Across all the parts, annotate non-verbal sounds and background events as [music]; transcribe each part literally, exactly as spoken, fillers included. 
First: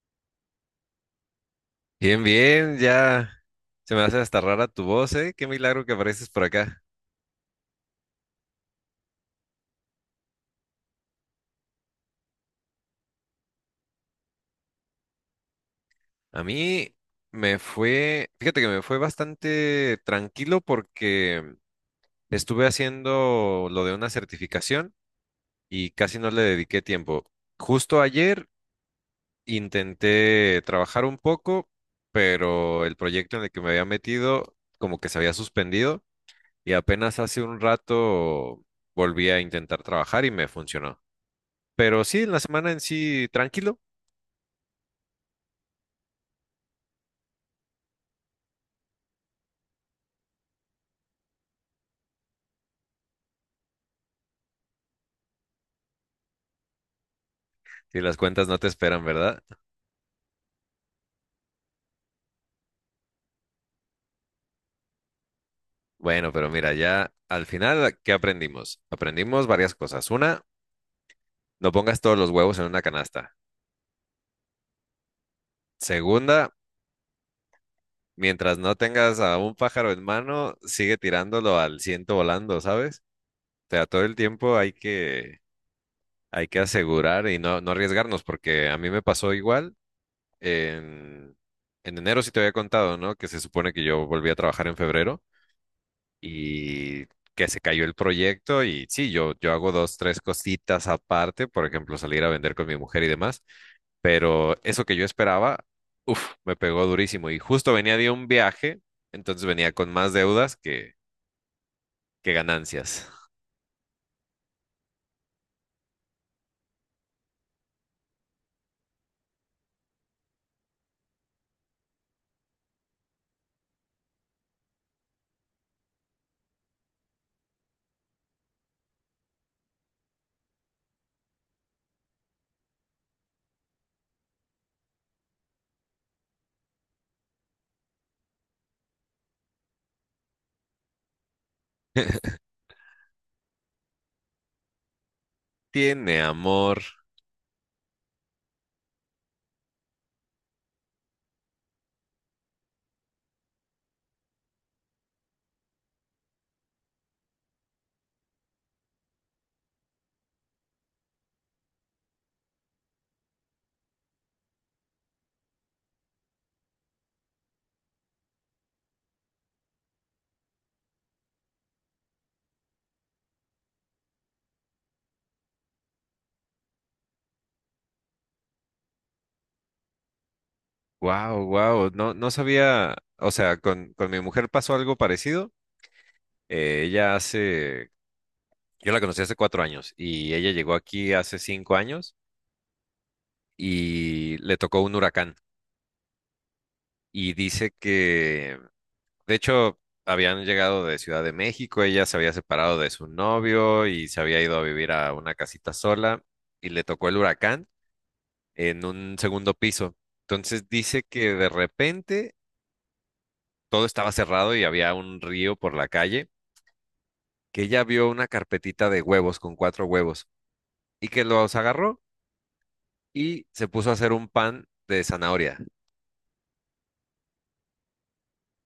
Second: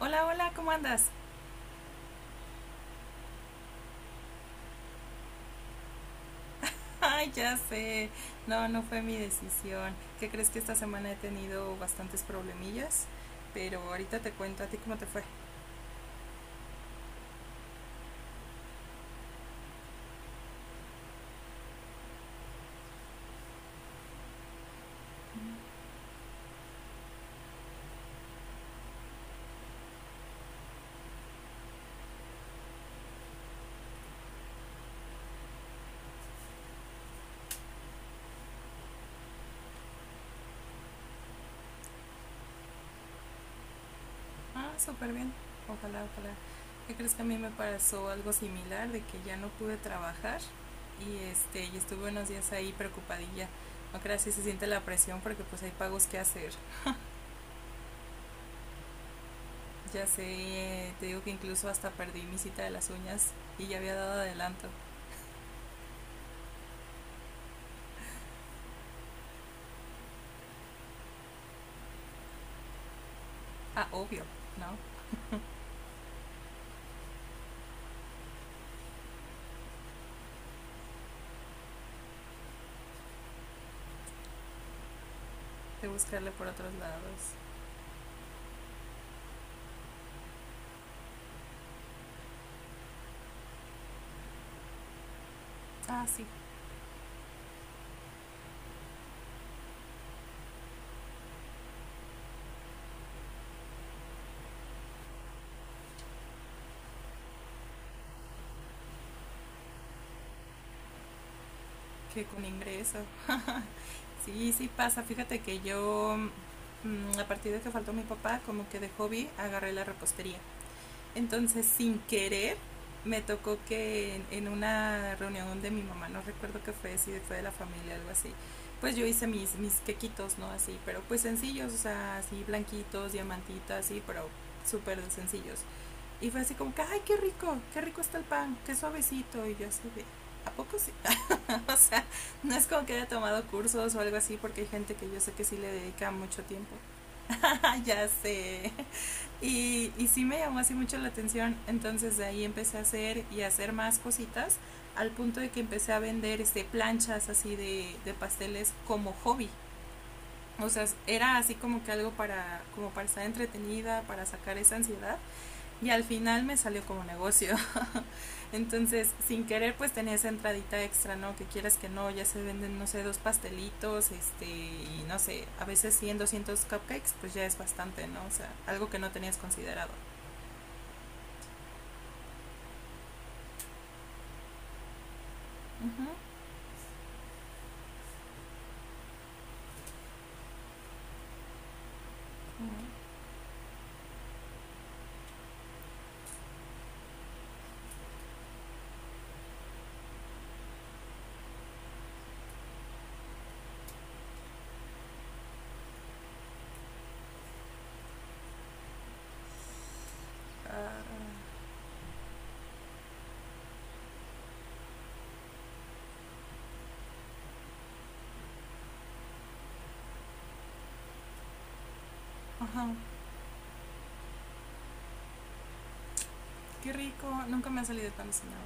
Hola, hola, ¿cómo andas? Bien, bien, ya se me hace hasta rara tu voz, ¿eh? Qué milagro que apareces por acá. [laughs] Ay, ya sé. No, no fue mi decisión. ¿Qué crees que esta semana he tenido bastantes problemillas? Pero ahorita te cuento a ti cómo te fue. A mí me fue, fíjate que me fue bastante tranquilo porque estuve haciendo lo de una certificación y casi no le dediqué tiempo. Justo ayer intenté trabajar un poco, pero el proyecto en el que me había metido como que se había suspendido y apenas hace un rato volví a intentar trabajar y me funcionó. Pero sí, en la semana en sí, tranquilo. Ah, súper bien. Ojalá, ojalá. ¿Qué crees que a mí me pasó algo similar de que ya no pude trabajar y este y estuve unos días ahí preocupadilla. No creas si se siente la presión porque pues hay pagos que hacer. Y las cuentas no te esperan, ¿verdad? Ya sé, te digo que incluso hasta perdí mi cita de las uñas y ya había dado adelanto. Bueno, pero mira, ya al final, ¿qué aprendimos? Aprendimos varias cosas. Una, no pongas todos los huevos en una canasta. Ah, obvio, ¿no? Segunda, mientras no tengas a un pájaro en mano, sigue tirándolo al ciento volando, ¿sabes? O sea, todo el tiempo hay que, De buscarle por hay que otros asegurar lados. y no, no arriesgarnos, porque a mí me pasó igual. En, en enero sí te había contado, ¿no? Que se supone que yo volví a trabajar en febrero. Ah, sí. Y que se cayó el proyecto y sí, yo, yo hago dos, tres cositas aparte, por ejemplo, salir a vender con mi mujer y demás, pero eso que yo esperaba, uff, me pegó durísimo y justo venía de un viaje, entonces venía con más deudas que, Que que con ingreso. ganancias. Sí, sí pasa. Fíjate que yo, mm, a partir de que faltó mi papá, como que de hobby agarré la repostería. Entonces, sin querer, me tocó que en, en una reunión de mi mamá, no recuerdo qué fue, si fue de la familia, algo así, pues yo hice mis, mis quequitos, ¿no? Así, pero pues sencillos, o sea, así blanquitos, diamantitas, así, pero súper sencillos. Y fue así como que, ay, qué rico, qué rico está el pan, qué suavecito. Y yo así de, ¿a poco sí? [laughs] O sea, [laughs] no es como que haya tomado cursos o algo así, porque hay gente que yo sé que sí le dedica Tiene mucho tiempo. amor. [laughs] Ya sé. Y, y sí me llamó así mucho la atención. Entonces de ahí empecé a hacer y a hacer más cositas, al punto de que empecé a vender este, planchas así de, de pasteles como hobby. O sea, era así como que algo para, como para estar entretenida, para sacar esa ansiedad. Y al final me salió como negocio. Entonces, sin querer, pues tenía esa entradita extra, ¿no? Que quieras que no, ya se venden, no sé, dos pastelitos, este, y no sé, a veces cien, doscientos cupcakes, pues ya es bastante, ¿no? O sea, algo que no tenías considerado. Wow, wow. No, no sabía. O sea, con, con mi mujer pasó algo parecido. Ajá, Uh, Eh, ella hace. Yo la conocí hace cuatro años y ella llegó aquí hace cinco años -huh. y le tocó un huracán. Y dice que, de hecho, habían llegado de Ciudad de México, ella se había separado de su novio y se había ido a vivir a una casita sola y le tocó el huracán en un segundo piso. Entonces dice que de repente todo estaba cerrado y había un río por la calle, que ella vio una carpetita de huevos con cuatro huevos y que los agarró uh, uh -huh. y se puso a hacer un pan de zanahoria. Qué rico, nunca me ha salido tan diseñado.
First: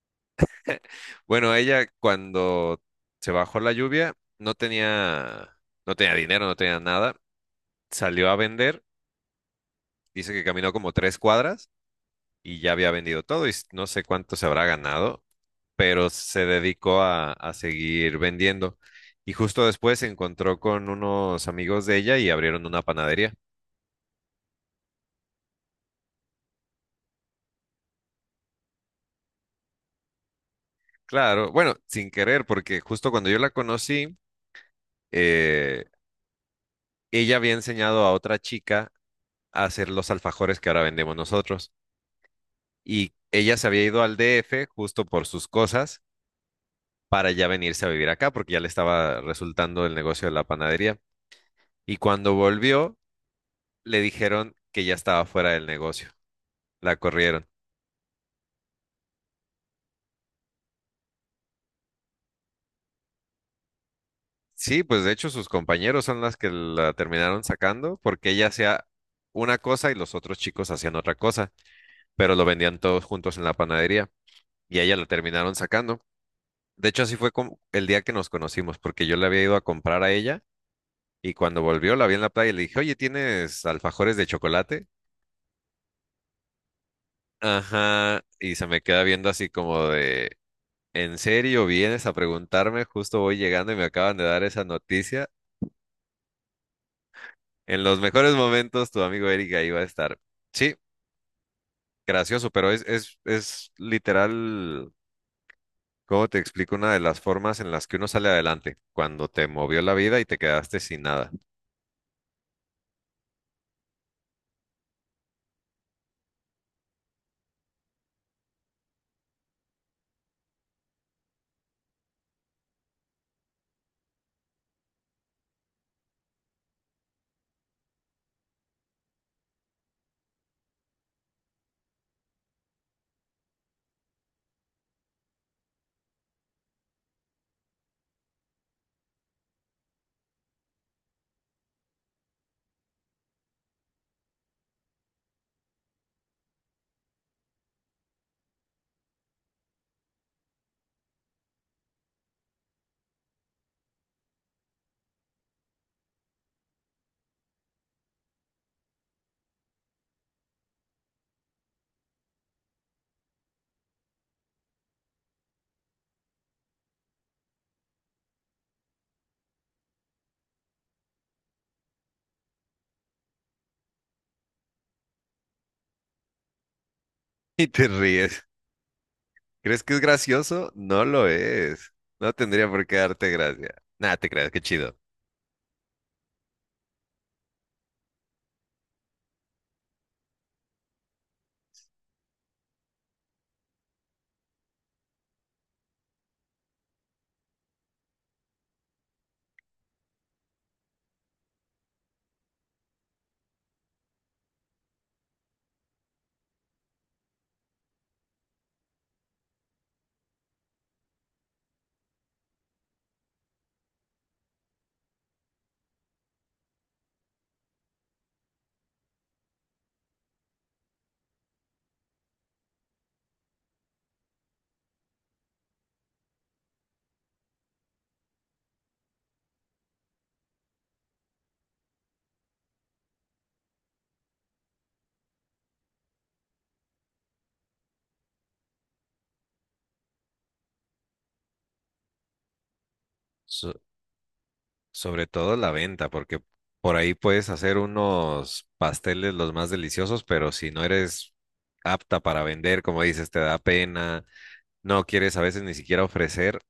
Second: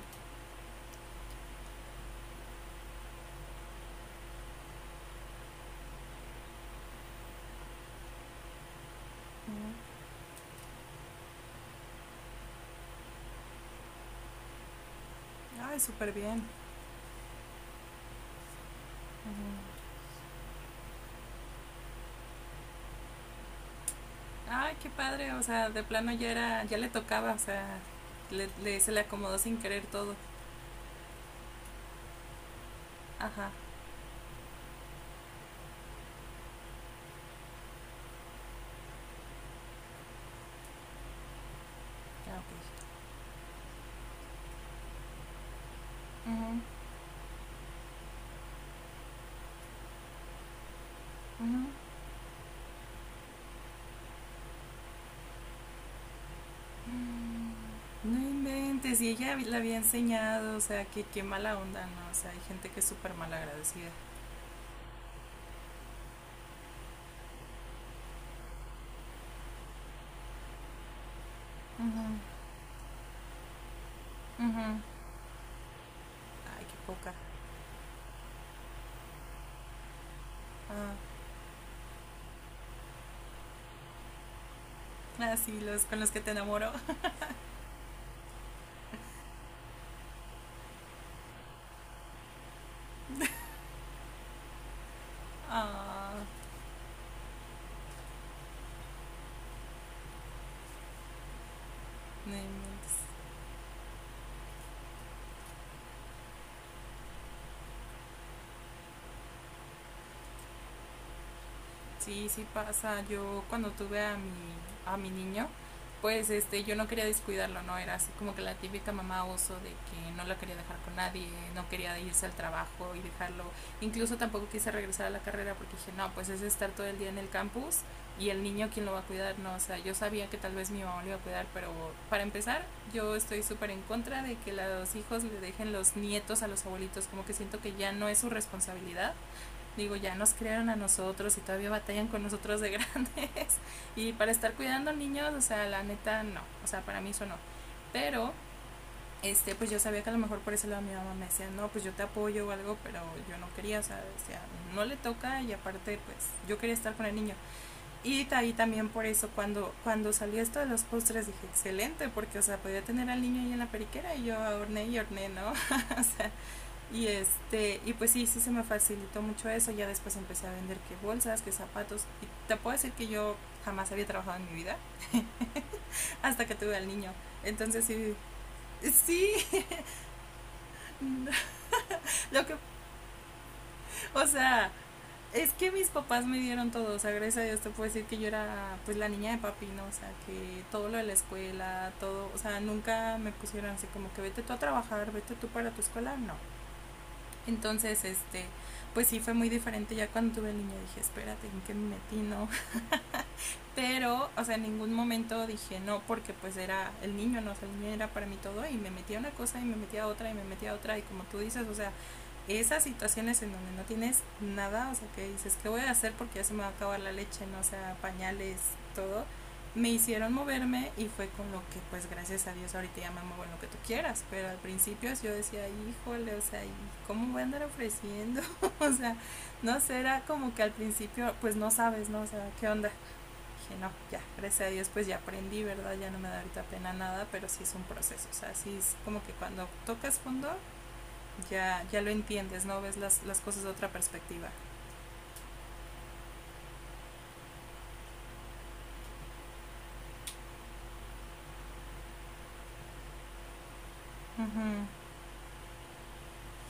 Bueno, ella cuando se bajó la lluvia no tenía, no tenía dinero, no tenía nada. Salió a vender, Huh. dice que caminó como tres cuadras y ya había vendido todo y s- no sé cuánto se habrá ganado, Ay, pero súper bien. se dedicó a, a seguir vendiendo. Y justo Uh-huh. después se encontró con unos amigos de ella y abrieron una panadería. Ay, qué padre, o sea, de plano ya era, ya le tocaba, o sea, le, le se le acomodó sin querer todo. Claro, bueno, sin querer, porque justo cuando yo Ajá, la conocí, eh, ella había enseñado a otra chica a hacer los alfajores que ahora vendemos nosotros. ya, ok. Y ella se había ido al D F justo por sus cosas Uh-huh. para ya venirse a vivir acá porque ya le estaba resultando el negocio de la panadería. Uh-huh. Y cuando volvió, le dijeron que ya estaba fuera del negocio. La corrieron. No inventes, y ella la había enseñado, o sea, que qué mala onda, ¿no? O sea, hay gente que es súper mal agradecida. Sí, pues de hecho sus compañeros son las que la terminaron sacando porque ella hacía una cosa y los otros chicos hacían otra cosa, Ujú, pero lo vendían todos juntos en la panadería ujú. y Ay, a ella la terminaron sacando. qué De hecho, poca. así fue como el día que nos conocimos, porque yo le había ido a comprar a ella. Ah, Y cuando volvió, la vi en la playa y le dije, oye, ¿tienes alfajores de chocolate? ah, sí, los con los que te enamoro. Ajá. Y se me queda viendo así como de, ¿en serio vienes a preguntarme? Justo voy llegando y me acaban de dar esa noticia. Ah, En los mejores momentos, tu amigo Eric ahí va a estar. Sí, no gracioso, pero es, inventes. es, es literal, ¿cómo te explico? Una de las formas en las que uno sale adelante, cuando te movió la vida y te quedaste sin nada. [laughs] Sí, sí pasa. Yo cuando tuve a mi, a mi niño, pues este, yo no quería descuidarlo, ¿no? Era así como que la típica mamá oso de que no la quería dejar con nadie, no quería irse al trabajo y dejarlo. Incluso tampoco quise regresar a la carrera porque dije, no, pues es estar todo el día en el campus y el niño quién lo va a cuidar, ¿no? O sea, yo sabía que tal vez mi mamá lo iba a cuidar, pero para empezar, yo estoy súper en contra de que los hijos le dejen los nietos a los abuelitos, como que siento que ya no es su responsabilidad, digo, ya nos crearon a nosotros y todavía batallan con nosotros de grandes. [laughs] Y para estar cuidando niños, o sea, la neta no, o sea, para mí eso no. Pero, este, pues yo sabía que a lo mejor por ese lado mi mamá me decía, no, pues yo te apoyo o algo, pero yo no quería, o sea, decía, no le toca y aparte, pues yo quería estar con el niño. Y ahí también por eso, cuando, cuando salió esto de los postres, dije, excelente, porque, o sea, podía tener al niño ahí en la periquera y yo horneé y horneé, ¿no? [laughs] O sea, y este, y pues sí, sí se me facilitó mucho eso. Ya después empecé a vender que bolsas, que zapatos. Y te puedo decir que yo jamás había trabajado en mi vida hasta que tuve al niño. Y Entonces te sí, ríes. sí, ¿Crees que es gracioso? No lo es. [laughs] No lo que, tendría por qué darte gracia. Nada, o te creas, qué sea, chido. es que mis papás me dieron todo, o sea, gracias a Dios te puedo decir que yo era pues la niña de papi, ¿no? O sea, que todo lo de la escuela, todo, o sea, nunca me pusieron así como que vete tú a trabajar, vete tú para tu escuela, no. Entonces, este, pues sí fue muy diferente. Ya cuando tuve el niño dije, espérate, ¿en qué me metí? No. [laughs] Pero, o sea, en ningún momento dije no, porque pues era el niño, no, o sea, el niño era para mí todo y me metía una cosa y me metía otra y me metía otra y como tú dices, o sea, esas situaciones en donde no tienes nada, o sea, que dices, ¿qué voy a hacer? Porque ya se me va a acabar la leche, no o sea, pañales, todo, me hicieron moverme y fue con lo que, pues, gracias a Dios, ahorita ya me muevo en lo que tú quieras, pero al principio yo decía, híjole, o sea, ¿y cómo voy a andar ofreciendo? [laughs] O sea, no sé, era como que al principio, pues, no sabes, ¿no? O sea, ¿qué onda? Dije, no, ya, gracias a Dios, pues, ya aprendí, ¿verdad? Ya no me da ahorita pena nada, pero sí es un proceso, o sea, sí es como que cuando tocas fondo, ya, ya lo entiendes, ¿no? Ves las, las cosas de So- otra perspectiva. Sobre todo la venta, porque por ahí puedes hacer unos pasteles los más deliciosos, pero si no eres apta para vender, como dices, te da pena, Uh-huh. no quieres a veces ni siquiera ofrecer,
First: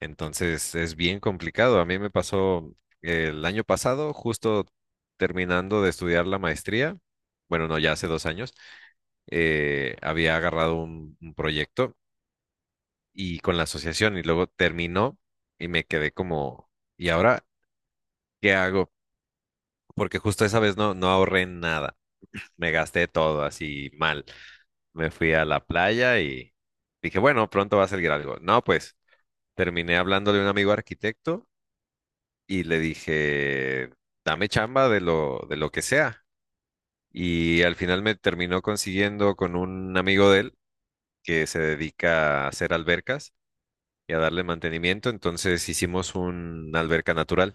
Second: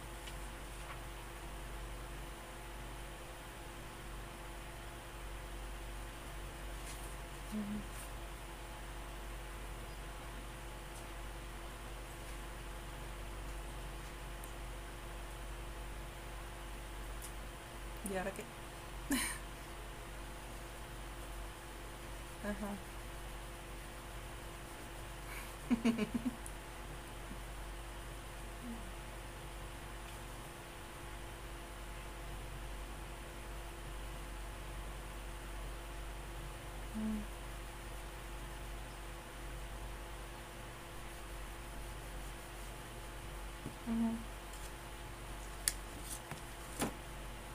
entonces es bien complicado. A mí me pasó el año pasado, justo terminando de estudiar la maestría, bueno, no, Uh-huh. ya hace dos años, eh, había agarrado un un proyecto y con la asociación y luego terminó y me quedé como, ¿y ahora Y ahora que... qué hago? Porque justo esa vez no, no ahorré nada, Ajá. me gasté todo así mal. Me fui a la playa y dije, bueno, pronto va a salir algo. No, pues terminé hablando de un amigo arquitecto y le dije, dame chamba de lo, de lo que sea. Y al final me terminó consiguiendo con un amigo de él que se dedica a hacer albercas y a darle mantenimiento. Entonces hicimos una alberca natural.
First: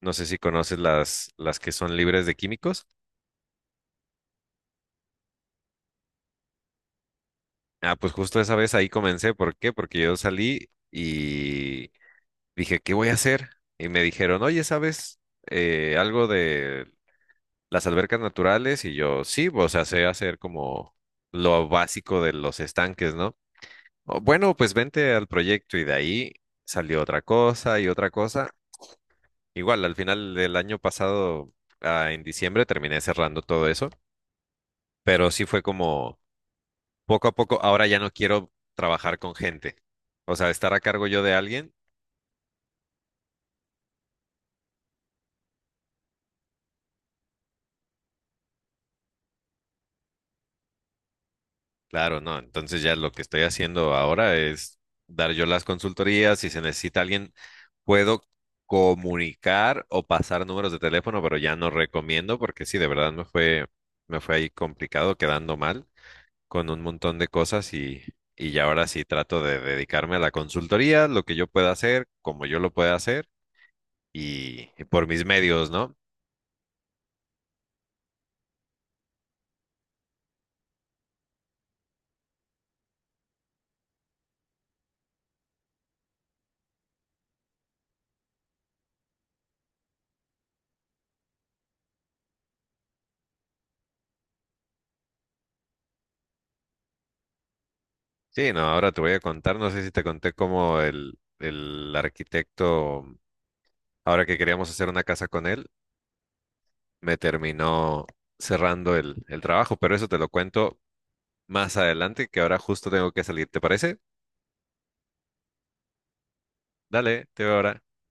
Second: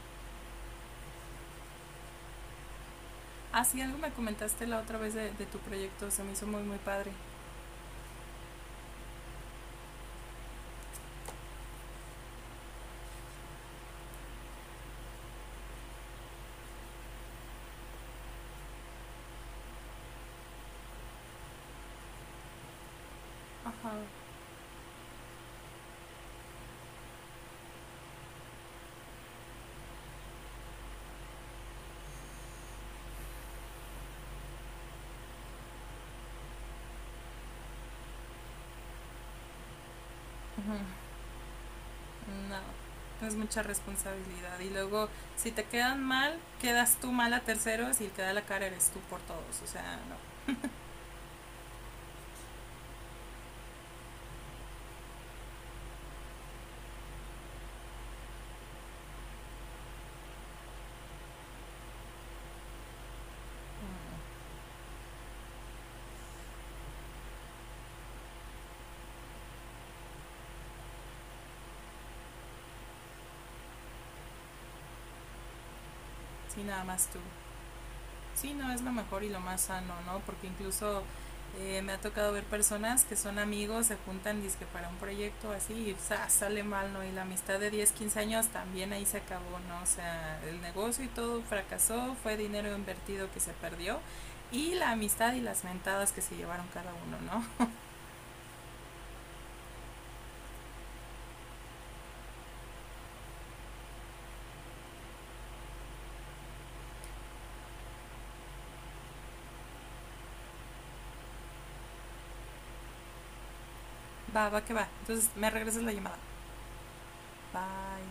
No sé si conoces las, las que son libres de químicos. Ah, sí, algo me comentaste la otra vez de, de tu proyecto, se me hizo muy, muy padre. Ah, pues justo esa vez ahí comencé. ¿Por qué? Porque yo salí y dije, ¿qué voy a hacer? Y me dijeron, oye, ¿sabes eh, algo de las albercas naturales? Y yo, sí, o sea, sé hacer como lo básico de los estanques, ¿no? Ajá. Oh, bueno, pues vente al proyecto y de ahí salió otra cosa y otra cosa. Igual, al final del año pasado, ah, en diciembre, terminé cerrando todo eso, pero sí fue como... Poco a poco, ahora ya no quiero trabajar con gente. O sea, estar a Uh-huh. cargo yo de alguien, Uh-huh. No, es mucha responsabilidad. Y luego, si te quedan mal, quedas tú mal a terceros y el que da la cara eres tú por todos. O sea, no. claro, no. Entonces ya lo que estoy haciendo ahora es dar yo las consultorías. Si se necesita alguien, puedo comunicar o pasar números de teléfono, pero ya no recomiendo porque sí, de verdad me fue, Mm. me fue ahí complicado, quedando mal con un montón de cosas y, y ya ahora sí trato de dedicarme a la consultoría, lo que yo pueda hacer, como yo lo pueda hacer y, y por mis medios, ¿no? Sí, nada más tú. Sí, no, es lo mejor y lo más sano, ¿no? Porque incluso eh, me ha tocado ver personas que son amigos, se juntan dizque para un proyecto así y ¡zas! Sale mal, ¿no? Y la amistad de diez quince años también ahí se acabó, ¿no? O sea, el negocio y todo fracasó, fue dinero invertido que se perdió y la amistad y las mentadas que se llevaron cada uno, ¿no? Sí, no, ahora te voy a contar, no sé si te conté cómo el, el arquitecto, ahora que queríamos hacer una casa con él, me terminó cerrando el, el trabajo, pero eso te lo cuento más adelante, que ahora justo tengo que salir, ¿te parece? Va, va que va. Entonces, me regresas la llamada. Dale, te veo ahora. Bye.